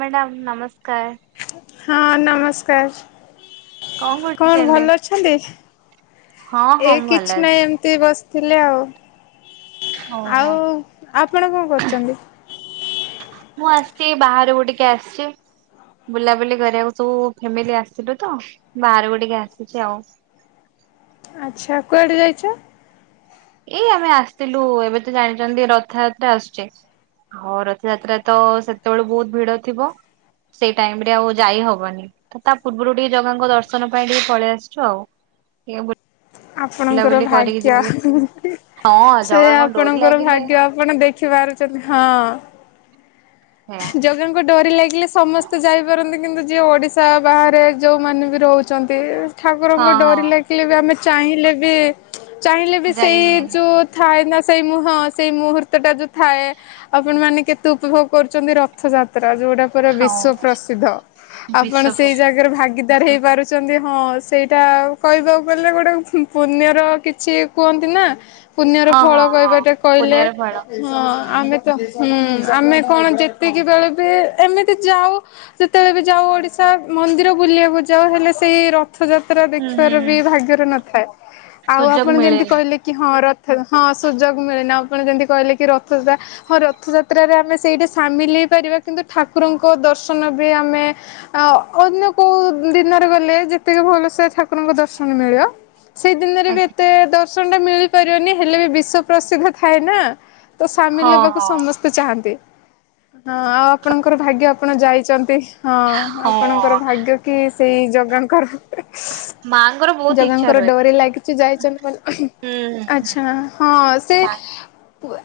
Madam ନମସ୍କାର। ହଁ ନମସ୍କାର କଣ ଭଲ ଅଛନ୍ତି? ହଁ ଏ ହଁ ଭଲ କିଛି ନାହିଁ ଅଛି। ଏମିତି ବସିଥିଲି ଆଉ। ଓହୋ। ଆଉ ଆପଣ କଣ କରୁଛନ୍ତି? ସେ ବାହାରକୁ ଟିକେ ଆସିଛି? ବୁଲାବୁଲି କରିବାକୁ ସବୁ ଫ୍ୟାମିଲି ଆସିଲୁ ତ ବାହାରକୁ ଟିକେ ଆସିଛି ଆଉ। ଆଚ୍ଛା କୁଆଡେ ଯାଇଛ? ଏଇ ଆମେ ଆସଥିଲୁ ଏବେ ତ ଜାଣିଛନ୍ତି ରଥଯାତ୍ରା ଆସୁଛେ? ହଉ ରଥଯାତ୍ରା ତ ସେତେବେଳ ବହୁତ ଭିଡ ଥିବ? ସେଇ ଟାଇମ ରେ ଆଉ ଯାଇ ହବନି ତ ତା ପୂର୍ବରୁ ଟିକେ ଜଗାଙ୍କ ଦର୍ଶନ ପାଇଁ ଟିକେ ପଳେଇ ଆସିଛୁ ଆଉ। ଏ ୟା ବି ଆପଣଙ୍କର ଭାଗ୍ୟ। ହଁ ସେ ଜଗାଙ୍କ ଡୋରି ଆପଣଙ୍କର ଲାଗିଲେ ଭାଗ୍ୟ ଆପଣ ଦେଖି ପାରୁଛନ୍ତି ହଁ। ସେଇଆ। ଜଗାଙ୍କ ଡୋରି ଲାଗିଲେ ସମସ୍ତେ ଯାଇପାରନ୍ତି କିନ୍ତୁ ଯିଏ ଓଡ଼ିଶା ବାହାରେ ଯେଉଁମାନେ ବି ରହୁଛନ୍ତି ହଁ ଠାକୁରଙ୍କୁ ହଁ ଡୋରି ଲାଗିଲେ ବି ଆମେ ଚାହିଁଲେ ବି ଚାହିଁଲେ ବି ଯାଇ ସେଇ ହୁଏନି ଯୋଉ ଥାଏ ନା ସେଇ ମୁହଁ ସେଇ ମୁହୂର୍ତ୍ତଟା ଯୋଉ ଥାଏ ଆପଣମାନେ କେତେ ଉପଭୋଗ କରୁଛନ୍ତି ରଥଯାତ୍ର ଯୋଉଟା ପୁରା ହଉ। ବିଶ୍ଵ ପ୍ରସିଦ୍ଧ ଆପଣ ବିଶ୍ଵ ସେଇ ପ୍ରସିଦ୍ଧ ଜାଗାରେ ଭାଗିଦାରୀ ଗିଦାର ହେଇପାରୁଛନ୍ତି ହଁ ସେଇଟା କହିବାକୁ ଗଲେ ଗୋଟେ ପୁ ପୁଣ୍ୟର କିଛି କୁହନ୍ତି ନା ପୁଣ୍ୟର ହଁ ହଁ ଫଳ ହଁ କହିବାଟା କହିଲେ ପୁଣ୍ୟର ଫଳ ହଁ ଆମେ ତ ହୁଁ ଆମେ କଣ ଯେତିକି ବେଳେ ବି ଏମିତି ଯାଉ ଯେତେବେଳେ ବି ଯାଉ ଓଡିଶା ମନ୍ଦିର ବୁଲିବାକୁ ଯାଉ ହେଲେ ସେଇ ର ରଥଯାତ୍ରା ହୁଁ ହୁଁ ଦେଖିବାର ବି ହୁଁ ଭାଗ୍ୟରେ ନଥାଏ ଆଉ ସୁଯୋଗ ଆପଣ ଯେମିତି ମିଳେନି କହିଲେ କି ହଁ ର ହଁ ସୁଯୋଗ ମିଳେନା ଆପଣ ଯେମିତି କହିଲେ କି ରଥଟା ହଁ ରଥଯାତ୍ରାରେ ଆମେ ସେଇଟା ସାମିଲ ହେଇପାରିବା କିନ୍ତୁ ଠାକୁରଙ୍କ ଦର୍ଶନ ବି ଆମେ ଅ ଅନ୍ୟ କୋଉ ଦିନରେ ଗଲେ ଯେତିକି ଭଲସେ ଠାକୁରଙ୍କ ଦର୍ଶନ ମିଳିବ ସେଇ ଦିନରେ ବି ଆଜ୍ଞା ଏତେ ଦର୍ଶନ ଟା ମିଳିପାରିବନି ହେଲେ ବି ବିଶ୍ଵ ପ୍ରସିଦ୍ଧ ଥାଏ ନା ତ ସାମିଲ ହଁ ହେବାକୁ ହଁ ସମସ୍ତେ ଚାହାନ୍ତି ହଁ ଆଉ ଆପଣଙ୍କର ଭାଗ୍ୟ ଆପଣ ଯାଇଛନ୍ତି। ହଁ ହଁ ଆପଣଙ୍କର ଭାଗ୍ୟ କି ସେଇ ଜଗାଙ୍କର ମା ଜଗାଙ୍କର ଡୋରି ଲାଗିଚି ଯାଇଚନ୍ତି ମାନ୍ ହୁଁ ହୁଁ ହୁଁ ଆଛା ହଁ ସେ ମା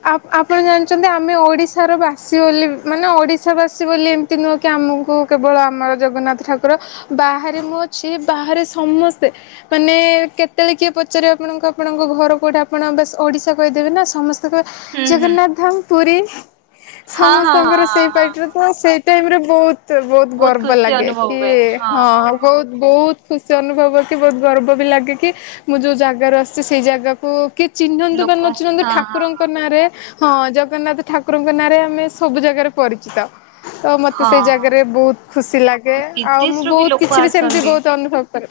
ଆପଣ ଜାଣିଛନ୍ତି ଆମେ ଓଡିଶାର ବା ସି ବୋଲି ମାନେ ଓଡ଼ିଶା ବାସୀ ବୋଲି ଏମିତି ନୁହଁ କି ଆମକୁ କେବଳ ଆମର ଜଗନ୍ନାଥ ଠାକୁର ବାହାରେ ମୁଁ ଅଛି ବାହାରେ ସମସ୍ତେ ମାନେ କେତେବେଳେ କିଏ ପଚାରିବ ଆପଣଙ୍କୁ ଆପଣଙ୍କ ଘ ଘର କୋଉଟା ଆପଣ ଓଡିଶା କହିଦେବେ ନା ସମସ୍ତେ ହୁଁ କହିବେ ହୁଁ ଜଗନ୍ନାଥ ଧାମ୍ ପୁରୀ ହଁ ହଁ ହଁ ସମସ୍ତଙ୍କର ହଁ ସେଇ ହଁ ପାଟିରେ ହଁ ତ ସେଇ ଟାଇମ୍ ରେ ବହୁତ୍ ତ ବହୁତ ଗର୍ବ ଲାଗେ କି ହଁ ବୋଉତ୍ ବୋଉତ୍ ଖୁସି ଅନୁଭବ କି ବହୁତ ଗର୍ବ ବି ଲାଗେ କି ମୁଁ ଯୋଉ ଜାଗାରୁ ଆସିଛି ସେଇ ଜାଗାକୁ କିଏ ଚିହ୍ନନ୍ତୁ ବା ଲୋକ ନ ଚିହ୍ନନ୍ତୁ ହଁ ହଁ ଠାକୁରଙ୍କ ନାଁରେ ହଁ ଜଗନ୍ନାଥ ଠାକୁରଙ୍କ ନାଁରେ ଆମେ ସବୁ ଜାଗାରେ ପରିଚିତ। ତ ମତେ ହଁ ସେଇ ହଁ ହଁ ଜାଗାରେ ବହୁତ ଖୁସି ଲାଗେ ଆଉ ମୁଁ ବିଦେଶରୁୁ ବୋଉତ୍ ଲୋକ କିଛି ବି ସେମିତି ଆସନ୍ତି ବୋଉତ୍ ଅନୁଭବ କରେ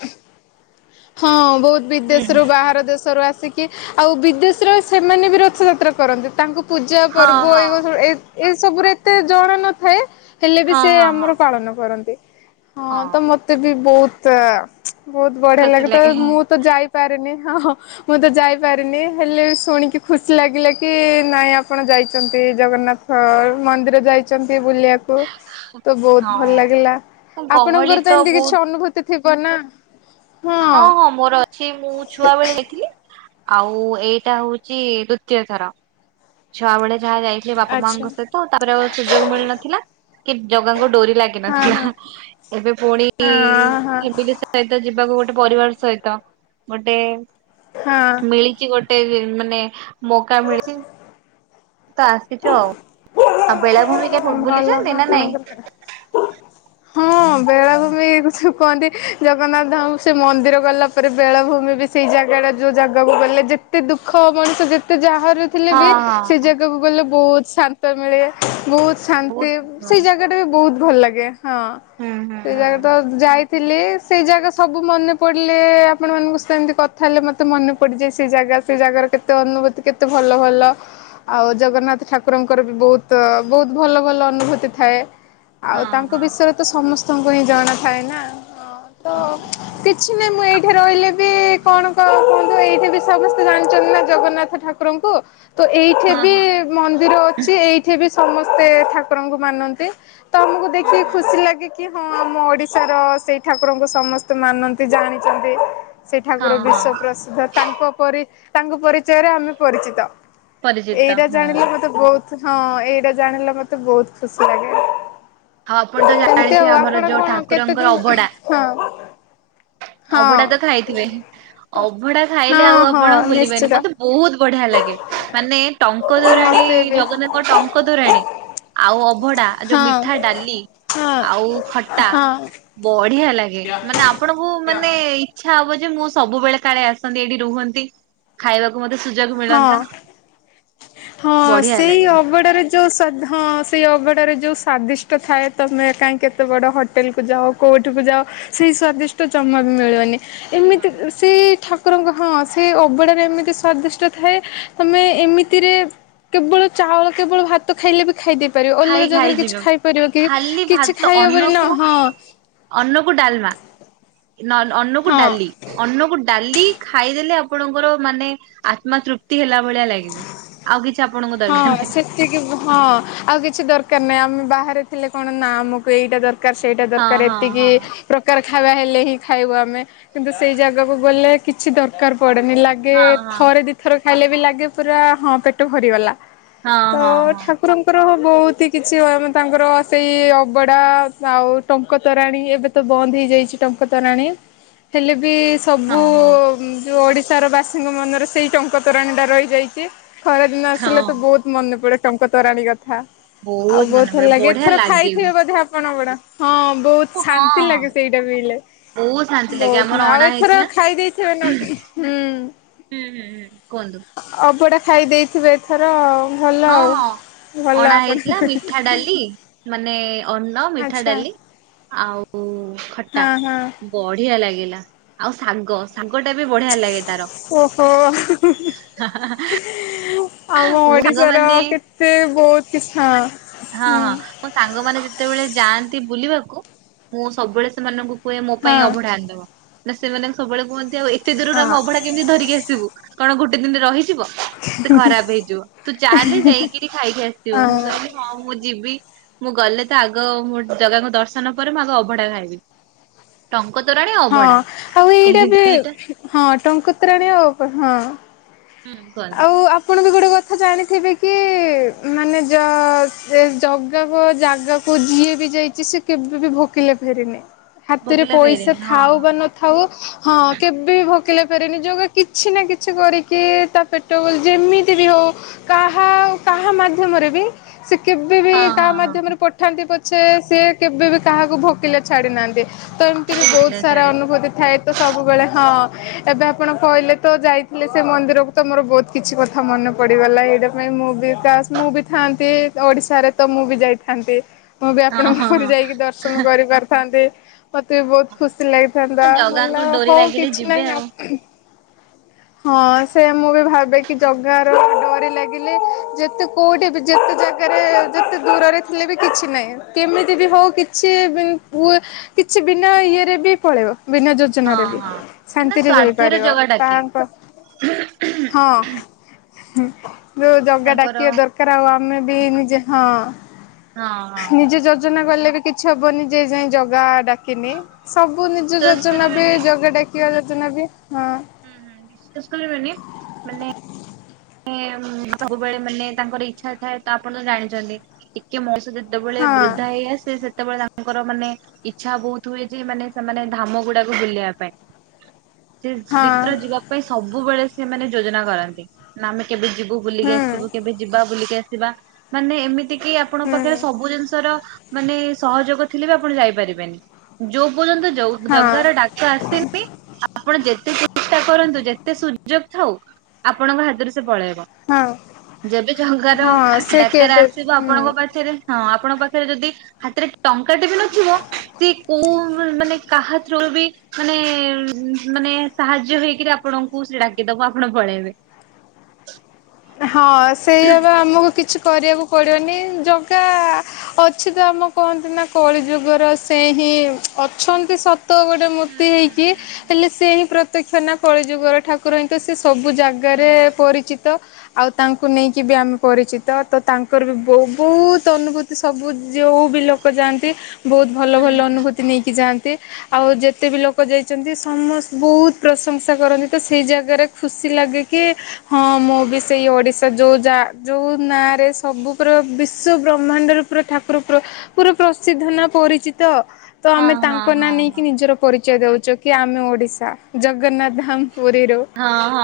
ହଁ ବହୁତ ହୁଁ ବିଦେଶ୍ ରୁ ହୁଁ ବାହାର ଦେଶରୁ ଆସ୍ ସିକି ଆଉ ବିଦେଶ୍ ରେ ସେମାନେ ବି ରଥଯାତ୍ରା କରନ୍ତି ତାଙ୍କୁ ପୂଜା ହଁ ପର୍ବ ହଁ ଏବ ଏ ଏ ସବୁରେ ଏତେ ଜଣ ନଥାଏ ହେଲେ ହଁ ବି ସେ ହଁ ହଁ ଆମର ପାଳନ କରନ୍ତି। ହଁ ତ ମତେ ବି ବୋହୁତ ବୋହୁତ ବଢିଆ ଲାଗେ ତ ମୁଁ ତ ଯାଇପାରେନି ହଁଁ ହଁ ମୁଁ ତ ଯାଇପାରିନି ହେଲେ ଶୁଣିକି ଖୁସି ଲାଗିଲା କି ନାଇଁ ଆପଣ ଯାଇଚନ୍ତି। ଜଗନ୍ନାଥ ମନ୍ଦିର ଯାଇଚନ୍ ତି ବୁଲିବାକୁ ତ ବୋହୁତ ଭଲ ହଁ ଲାଗିଲା ଗହଳି ଆପଣଙ୍କର ତ ଏମିତି କିଛି ବହୁତ ଅନୁଭୂତି ଥିବ ନା? ହଁ ହଁ ମୋର ଅଛି ମୁଁ ଛୁଆ ବେଳେ ଯାଇଥିଲି। ଆଉ ଏଇଟା ହୋଉଛି ଦୁତୀୟ ଥର ଛୁଆ ବେଳେ ଯାହା ଯାଇଥିଲି ବାପା ଆଚ୍ଛା ମାଙ୍କ ସହିତ ତାପରେ ଆଉ ସୁଯୋଗ ମିଳିନଥିଲା। କି ଜଗାଙ୍କୁ ଡୋରି ହଁ ଲାଗିନଥିଲା ହଁ ଏବେ ପୁଣି ହଁ ଇମ୍ପିଲି ସହିତ ଯିବାକୁ ଗୋ ଟେ ପରିବାର ସହିତ ଗୋଟେ ହଁ ମିଳିଛି ଗୋ ଟେ ମାନେ ମୌକା ମିଳିଚି। ତ ଆସିଛୁ ଆଉ। ଆଉ ବେଳାଭୂମ କେ ହଁ ଭଲ ବୁଲିଛନ୍ତି ନା ନାଇଁ? ଆପଣଙ୍କର ହଁ ବେଳାଭୂମି ଯୋଉ କୁହନ୍ତି ଜଗନ୍ନାଥ ଧାମକୁ ସେ ମନ୍ଦିର ଗଲା ପରେ ବେଳାଭୂମି ବି ସେଇ ଜାଗା ଯୋଉ ଜାଗାକୁ ଗଲେ ଯେତେ ଦୁଃଖ ମଣିଷ ଯେତେ ଯାହା ବାହାରୁ ଥିଲେ ହଁ ବି ସେ ହଁ ଜାଗାକୁ ଗଲେ ବହୁତ ଶାନ୍ତ ମିଳେ। ବହୁତ୍ ଶାନ୍ତି ବହୁତ ହୁଁ ସେଇ ଜାଗାଟା ବି ବହୁତ ଭଲ୍ ଲାଗେ ହଁ ହୁଁ ସେଇ ହୁଁ। ଜାଗାରେ ତ ଯାଇ ଥିଲେ ସେଇ ଜାଗା ସବୁ ମନେ ପଡିଲେ ଆପଣ ମାନଙ୍କୁ ସେମିତି କଥା ହେଲେ ମତେ ମନେ ପଡିଯାଏ ସେ ଜାଗା ସେ ଜାଗାର କେତେ ଅନୁଭୂତି କେତେ ଭଲ ଭଲ ଆଉ ଜଗନ୍ନାଥ ଠାକୁରଙ୍କ ଙ୍କର ବି ବୋହୁତ ବୋହୁତ୍ ଭଲ ଭଲ ଅନୁଭୂତି ଥାଏ ଆଉ ହଁ ତାଙ୍କ ହଁ ବିଷୟରେ ତ ସମସ୍ ତାଙ୍କୁ ହିଁ ଜଣା ଥାଏ ନା ହଁ ତ କିଛି ନାହିଁ ମୁଁ ଏଇଠି ରହିଲେ ବି କଣ କ କୁହନ୍ତୁ ଏଇଠି ବି ସମସ୍ତେ ଜାଣିଛନ୍ତି ନା ଜଗନ୍ନାଥ ଠାକୁରଙ୍କୁ ତ ଏଇଠି ହଁ ବି ହଁ। ମନ୍ଦିର ଅଛି ଏଇଠି ବି ସମସ୍ତେ ଠାକୁରଙ୍କୁ ମାନନ୍ତି। ତମକୁ ହୁଁ ଦେଖିକି ହୁଁ ଖୁସି ଲାଗେ କି ହଁ ଆମ ଓଡିଶାର ସେଇ ଠାକୁରଙ୍କୁ ସମସ୍ତେ ମାନନ୍ତି ଜାଣିଚନ୍ତି ସେଇ ହଁ ଠାକୁର ବିଶ୍ଵ ହଁ ପ୍ରସିଦ୍ଧ ତାଙ୍କ ପରି ତାଙ୍କ ପରିଚୟରେ ଆମେ ପରିଚିତ। ପରିଚିତ ଏଇଟା ହଁ। ଜାଣିଲେ ମତେ ବୋହୁତ୍ ହଁ ଏଇଟା ଜାଣିଲେ ମତେ ବୋହୁତ୍ ଖୁସି ଲାଗେ। ଆଉ ଆପଣ ତ ସେମିତି ଜାଣିଥିବେ ଆଉ ଆମର ଆପଣ ଯୋଉ କଣ କେତେ ଠାକୁରଙ୍କର ଦିନ୍ ଅଭଡା ହଁ ହଁ ଅଭଡା ତ ଖାଇଥିବେ ଅଭଡା ଖାଇଲେ ଆଉ ହଁ ହଁ ଆପଣ ଭୁଲିବେନି ନିଶ୍ଚିତ ମତେ ବିହୁତ୍ ବଢିଆ ଲାଗେ ମାନେ ଟଙ୍କ ତୋରାଣୀ ମତେ ବି ଜଗନ୍ନାଥଙ୍କ ଟଙ୍କ ତୋରାଣୀ ଆଉ ବଢ଼ା ଯୋଉ ହଁ ମିଠା ଡାଲି ହଁ ଆଉ ଖଟା ହଁ ବଢିଆ ହେଲା ଲାଗେ, ମାନେ ଆପଣଙ୍କୁ ମାନେ ଇଛା ହବ ଯେ ମୁଁ ସବୁବେଳେ କାଳେ ଆସନ୍ତି, ଏଇଠି ରୁହନ୍ତି, ଖାଇବାକୁ ମତେ ସୁଯୋଗ ମିଳନ୍ତା ହଁ ହଁ ବଢିଆ ସେଇ ଲାଗେ ଅଭଡାରେ ଯୋଉ ସ୍ୱାଦ ହଁ ସେଇ ଅବଢ଼ାରେ ଯୋଉ ସ୍ଵାଦିଷ୍ଟ ଥାଏ ତମେ କାହିଁକି ଏତେ ବଡ ହୋଟେଲ କୁ ଯାଉ। କୋଉ କଉଠିକୁ ଯାଅ ସେହି ସ୍ଵାଦିଷ୍ଟ ଜମା ବି ମିଳୁନି। ଏମିତି ମିଳିବନି ସେ ଠାକୁରଙ୍କ ହଁ ସେ ଅବଡାରେ ଏମିତି ସ୍ଵାଦିଷ୍ଟ ଥାଏ ତମେ ଏମିତିରେ କେବଳ ଚାଉଳ କେବଳ ଭାତ ଖାଇଲେ ବି ଖାଇ ଦେଇ ପାରିବ ଖାଇ ଅଲଗା ଖାଇ ଜାଗାରେ କିଛି ଯିବେ। ଖାଇପାରିବ କି ଖାଲି କିଛି ଭାତ ଖାଇବ ହବନି ନା ଅନ୍ନକୁ ହଁ। ଅନ୍ନକୁ ଡାଲମା ନ ଅନକୁ ହଁ ଡାଲି ଅନକୁ ଡାଲି ଖାଇଦେଲେ ଆ ଆପଣଙ୍କର ମାନେ ଆତ୍ମା ତୃପ୍ତି ହେଲା ଭଳିଆ ଲାଗିବ। ଆଉ କିଛି ଆପଣଙ୍କୁ ଦରକାର ହଁ ନାହିଁ ସେତିକି ହଁ ଆଉ କି ଛି ଦରକାର ନାହିଁ ଆମେ ବାହାରେ ଥିଲେ କଣ ନା ଆମକୁ ଏଇଟା ଦରକାର ସେଇଟା ହଁ ଦରକାର ହଁ ଏତିକି ହଁ ପ୍ରକାର ଖାଇବା ହେଲେ ହିଁ ଖାଇବ ଆମେ କିନ୍ତୁ ସେଇ ଜାଗାକୁ ଗଲେ କିଛି ଦରକାର ପଡ଼େନି। ଲାଗେ ହଁ ହଁ। ଥରେ ଦୁଇ ଥର ଖାଇଲେ ବି ଲାଗେ ପୁରା ହଁ ପେଟ ଭରିଗଲା। ହଁ ତ ହଁ ହଁ। ଠାକୁରଙ୍କର ବହୁତ ହି କିଛି ଆମେ ତାଙ୍କର ସେଇ ଅବଡ଼ା ଆଉ ଟଙ୍କ ତୋରାଣୀ ଏବେ ତ ବନ୍ଦ ହେଇ ହେଇ ଯାଇଚି ଟଙ୍କ ତୋରାଣି ହେଲେ ବି ହଁ ସବୁ ହଁ ଯଉଁ ଓଡ଼ିଶାର ବାସୀଙ୍କ ମନରେ ସେଇ ଟଙ୍କ ତୋରାଣୀଟା ରହିଯାଇଚି। ଖରାଦିନ ଆସିଲେ ହଁ ତ ବହୁତ ମନେ ପଡେ ଟଙ୍କତରାଣୀ କଥା। ଆଉ ମନେ ବହୁତ ଭଲ ପଡେ ଲାଗେ ବଢିଆ ଏଥର ଲାଗେ ବି। ଖାଇଥିବେ ବୋଧେ ଆପଣ ଗଡ ହଁ ବହୁତ ହଁ ଶାନ୍ତି ହଁ ଲାଗେ ସେଇଟା ପିଇଲେ। ବହୁତ ଶାନ୍ତି ଲାଗେ ବହୁତ ଆମର ନାଁ ଆଉ ଅଣା ଏଥର ହେଇଥିଲା ଖାଇ ଦେଇେଇଥିବେ ନ ହୁଁ। ହୁଁ ହୁଁ ହୁଁ। କୁହନ୍ତୁ। ଅବଡ଼ା ଖାଇ ଦେଇେଇଥିବେ ଏଥର ଆଉ ଭଲ ହଁ ଆଉ। ହଁ ଭଲ ଅଣା ହେଇଥିଲା ଆପଣ ମିଠା ଡାଲି ମାନେ ଅନ୍ନ ମିଠା ଆଚ୍ଛା ଡାଲି ଆଉ ଖଟା ହଁ ହଁ ବଢିଆ ଲାଗିଲା ଆଉ ଶାଗ ଶାଗ ଟା ବି ବଢିଆ ଲାଗେ ତାର। ଓହୋ। ଆମ ମୋ ଓଡିଶାର ସାଙ୍ଗମାନେ କେତେ ବହୁତ କିଛି ହଁ। ହଁ ହୁଁ ହଁ ମୋ ସାଙ୍ଗମାନେ ଯେତେବେଳେ ଯାଆନ୍ତି ବୁଲିବାକୁ ମୁଁ ସବୁବେଳେ ସେମାନଙ୍କୁ କୁହେ ମୋ ହଁ ପାଇଁ ଅବଢା ଆଣିଦବ। ନା ସେମାନଙ୍କୁ ସବୁବେଳେ କୁହନ୍ତି। ଆଉ ଏତେ ଦୂରରୁ ଆମେ ହଁ ଅଭଢଡା କେମିତି ଧରିକି ଆସିବୁ। କଣ ଗୋଟେ ଦିନରେ ରହିଥିବ। ସେ ଖରାପ ହେଇଯିବ ତୁ ଚାଲେ ଯାଇକିରି ଖାଇକି ଆସିବୁ ମୁଁ କହିଲି ହଁ ମୁଁ ଯିବି। ମୁଁ ଗଲେ ତ ଆଗ ମୁଁ ଜଗାକୁ ଦର୍ଶନ ପରେ ମୁଁ ଆଗ ଅଭଢା ଖାଇବି। ଟ ହଁ ଆଉ, ଏଇଟା ବି ହଁ ଟଙ୍କ ତୋରାଣି, ଆଉ ହଁ। ହୁଁ କୁହନ୍ତୁ ଆଉ ଆପଣ ବି ଗୋଟେ କ କଥା ଜାଣିଥିବେ କି ମାନେ ଯ ଯେ ଜଗାକୁ ଜାଗାକୁ ଯିଏ ବି ଯାଇଚି ସେ କେବେ ବି ଭୋକିଲା ଫେରିନି। ହାତରେ ଭୋଗିଲା ପଇସା ଫେରେନି ହଁ ଥାଉ ବା ନଥାଉ ହଁ କେବେ ଭ ଭୋକିଲା ଫେରିନି ଜଗା କିଛି ନା କିଛି କରିକି ତା ଯେତବେଲେ ଯେମିତି ବି ହଉ କାହା କାହା ମାଧ୍ୟମରେ ବି ସେ କେବେ ବି ହଁ ହଁ କାହା ମାଧ୍ୟମରେ ପଠାନ୍ତି। ପ ସେ ସିଏ କେବେ ବି କାହାକୁ ଭୋକିଲା ଛାଡି ନାହାନ୍ତି। ତ ଏମିତି ବି ହଁ ବହୁତ ହଁ ସାରା ଅନୁଭୂତି ଥାଏ। ତ ସବୁବେଳେ ହଁ। ଏବେ ଆପଣ କହିଲେ ତ ଯାଇଥିଲେ ସେ ମନ୍ଦିରକୁ। ତମର ବହୁତ କିଛି କଥା ମନେ ପଡିଗଲା ଏଇଟା ପାଇଁ ମୁଁ କାଶ ମୁଁ ବି ଥାନ୍ତି ଓଡିଶାରେ ତ ମୁଁ ମୁଁ ବି ଯାଇଥାନ୍ତି ମୁଁ ବି ହଁ ଆପଣଙ୍କ ହଁ ଉପରେ ହଁ ଯାଇକି ଦର୍ଶନ କରିପାରିଥାନ୍ତି। ମତେ ବି ବହୁତ ଖୁସି ଲାଗିଥାନ୍ତା। ଭଲ ଜଗାଙ୍କ ଡୋରି ହଉ ଲାଗିଲେ କିଛି ଯିବେ ନାହିଁ ଆ ଆଉ ହଁ। ସେ ମୁଁ ବି ଭାବେ କି ଜଗାର ଡୋରି ଲାଗିଲେ ଯେତେ କୋଉଠି ବି ଯେତେ ଜେଗାରେ ଯେତେ ଦୂରରେ ଥିଲେ ବି କିଛି ନାହିଁ। କେମିତି ଯିବ କିଛି ପୁ କିଛି ବିନା ଇଏରେ ବି ପଳେଇବ ବିନା ହଁ ଯୋଜନାରେ ବି ହଁ ବିନା ଶାନ୍ତିରେ ସ୍ଵାର୍ଥରେ ଯାଇପାରିବ। ଜଗା ଡାକେ ତାହାଙ୍କ ହଁ ଯୋଉ ଜଗା ତାଙ୍କର ଡାକିବା ହଁ ଦରକାର ଆଉ ଆ ଆମେ ବି ନିଜେ ହଁ ହଁ ନିଜେ ଯୋଜନା ଗଲେ ବି କିଛି ହବନି ଯେ ଯାଏଁ ଜଗା ଡା ଥିମି ସବୁ ନିଜ ବିଶ୍ଵାସ ଯୋଜନା ବି କରିବେନି ଜଗା ଡାକିବା ଯୋଜନା ବି ହଁ ହୁଁ ହୁଁ ବିଶ୍ୱାସ କରି ବେନି ମାନେ ହଁ ସବୁବେଳେ ମାନେ ତାଙ୍କର ଇଚ୍ଛା ଥାଏ ତ ଆପଣ ତ ଜାଣିଛନ୍ତି ଟିକେ ମଷଧ ଯେତେବେଳେ ହଁ ବୃଦ୍ଧା ହେଇ ଆସେ ସେ ସେତେବେଳେ ତାଙ୍କର ମାନେ ଇଚ୍ଛା ବହୁତ ହୁଏ ଯେ ମାନେ ସେମାନେ ଧାମ ଗୁଡାକୁ ବୁଲେଇବା ପାଇଁ। ସେ ହଁ ଶୀତ୍ର ଯିବା ପାଇଁ ସବୁବେଳେ ସେମାନେ ଯୋଜନା କରନ୍ତି। ନା ଆମେ କେବେ ଯି ବୁଲିକି ଆସିବୁ ହୁଁ କେବେ ଯିବା ବୁଲିକି ଆସିବା। ମାନେ ଏମିତି କିି ଆପଣଙ୍କ ପାଖରେ ହୁଁ ସବୁ ଜିନିଷର ମାନେ ସହଯୋଗ ଥିଲେ ବି ଆପଣ ଯାଇପାରିବେନି। ଯୋଉ ଯେ ପରଯ୳ନ୍ତ ଯୋଉ ହଁ ଜଗାର ଡାକ ଆସିନି ଆପଣ ଯେ ଚେଷ୍ଟା କରନ୍ତୁ ଯେତେ ସୁଯୋଗ ଥାଉ ଆପଣଙ୍କ ହାତରୁ ସେ ପଳେଇ ହଁ ଯେବେ ଜଙ୍ଗାର ହଁ ସେ ଡାକରା କେବେ ଆସିବ ହୁଁ ଆପଣଙ୍କ ପାଖରେ ହଁ ଆପଣଙ୍କ ପାଖରେ ଯଦି ହାତରେ ଟଙ୍କାଟେ ବି ନଥିବ। ସେ କୋଉ ମାନେ କାହା ଥ୍ରୁରୁ ବି ମାନେ ମାନେ ସାହାଯ୍ୟ ହେଇକିରି ଆ ଆପଣଙ୍କୁ ସେ ଡାକିଦବ ଆପଣ ପଳେଇବେ। ହଁ ସେଇଆ ବା ଆମକୁ କିଛି କରିବାକୁ ପଡ଼ିବନି ଜଗା-ଆ ଅଛି ତ, ଆମ କହନ୍ତି ନା କଳି ଯୁଗର ସେହିଁ କି ଅଛନ୍ତି ସତ। ତ ଗୋଟେ ହୁଁ ମୂର୍ତ୍ତି ହୁଁ ହେଇକି ହୁଁ ହୁଁ ହେଲେ ସେ ହିଁ ପ୍ରତ୍ୟକ୍ଷ ନା କଳିଯୁଗ ର ଠାକୁର ହିଁ ତ ସେ ସବୁ ଜାଗାରେ ପରିଚିତ। ଆଉ ତାଙ୍କୁ ନେଇକି ବି ଆମେ ପରିଚିତ ତ ତାଙ୍କର ବି ବହୁ ବହୁତ ଅନୁଭୂତି ସବୁ ଯେଉ ବି ଲୋକ ଯାଆନ୍ତି। ବହୁତ ଭଲ ହୁଁ ହୁଁ ଭଲ ହୁଁ। ଅନୁଭୂତି ନେଇକି ଯାଆନ୍ତି। ଆଉ ଯେତେ ବି ଲୋକ ଯାଇଛନ୍ତି ସମସ୍ତେ ବହୁତ ପ୍ରଶଂସା କରନ୍ତି। ତ ସେଇ ଜାଗାରେ ଖୁସି ତି ଲାଗେ କି ହଁ ମୁଁ ବି ସେଇ ଓଡ଼ିଶା ଯୋଉ ଯା ଯୋଉ ନାଁରେ ସବୁ ପୁରା ବିଶ୍ୱ ବ୍ରହ୍ମାଣ୍ଡର ପୁରା ଠାକୁର ପୁରା ପୁରା ପ୍ରସିଦ୍ଧ ନା ପରିଚିତ। ତ ହଁ ଆମେ ହଁ ତାଙ୍କ ନାଁ ନେଇକି ହଁ ନିଜର ପରିଚୟ ଦଉଚୁ କି ଆମେ ଓଡିଶା, ଜଗନ୍ନାଥ ଧାମ ପୁରୀରୁ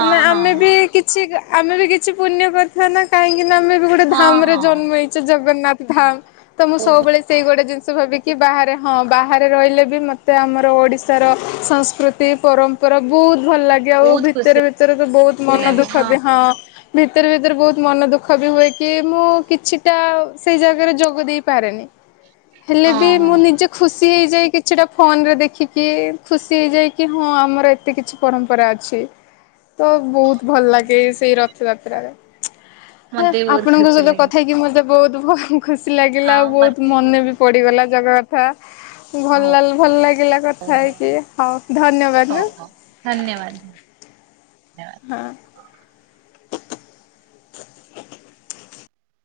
ମାନେ ହଁ ହଁ ହଁ ଆମେ ବି କିଛି ଆମେ ବି କିଛି ପୁଣ୍ୟ କରିୁଥିବା ନା କାହିଁ କି ନା ଆମେ ବି ଗୋଟେ ହଁ ଧାମ ହଁ ରେ ହଁ ଜନ୍ମ ହେଇଚେ ଜଗନ୍ନାଥ ଧାମ। ତ ମୁଁ ସବୁବେଳେ ସେଇ ଗୋଟେ ଜିନିଷ ସ ଭାବିକି ବାହାରେ ହଁ ବାହାରେ ରହିଲେ ବି ମୋତେ ଆମର ଓଡ଼ିଶାର ସଂସ୍କୃତି ପରମ୍ପରା କର ବହୁତ ଭଲ ଲାଗେ ଆଉ ବହୁତ ଭିତରେ ଖୁସି ଭିତରେ ତ ବହୁତ ମନ ଦୁଃଖ ବି ହଁ ଭିତରେ ଭିତରେ ବହୁତ ମନ ଦୁଃଖ ବି ହୁଏ କି ମୁଁ କିଛିଟା ସେଇ ଜାଗାରେ ଯୋଗ ଦେଇପାରେନି। [inaudible] ହେଲେ ବି ହଁ ମୁଁ ହଁ ନିଜେ ଖୁସି ହେଇଯାଇ କିଛିଟା ଫୋନରେ ଦେଖିକି ଖୁସି ହେଇଯାଏ କି ହଁ ଆମର ଏତେ କିଛି ପରମ୍ପରା ଅଛି। ତ ବହୁତ ଭଲ ଲାଗେ ସେଇ ରଥଯାତ୍ରାରେ ହେ ମତେ ବି ବହୁତ ଆପଣଙ୍କ ଖୁସି ସହିତ ଲାଗେ। କଥା ହେଇକି ମ ବହୁତ ଭ ଖୁସି ଲାଗିଲା ଆଉ ହଁ ବହୁତ ମତେ ମନେ ବି ଖୁସି। ପଡିଗଲା ଜଗା କଥା। ଭଲ ହଉ ଲ ଭଲ ଲାଗିଲା କଥା ହେଇକି ହଉ ଧନ୍ୟବାଦ ହେଁ। ନ୍ୟ ବାଦ୍। ହଁ। [inaudible]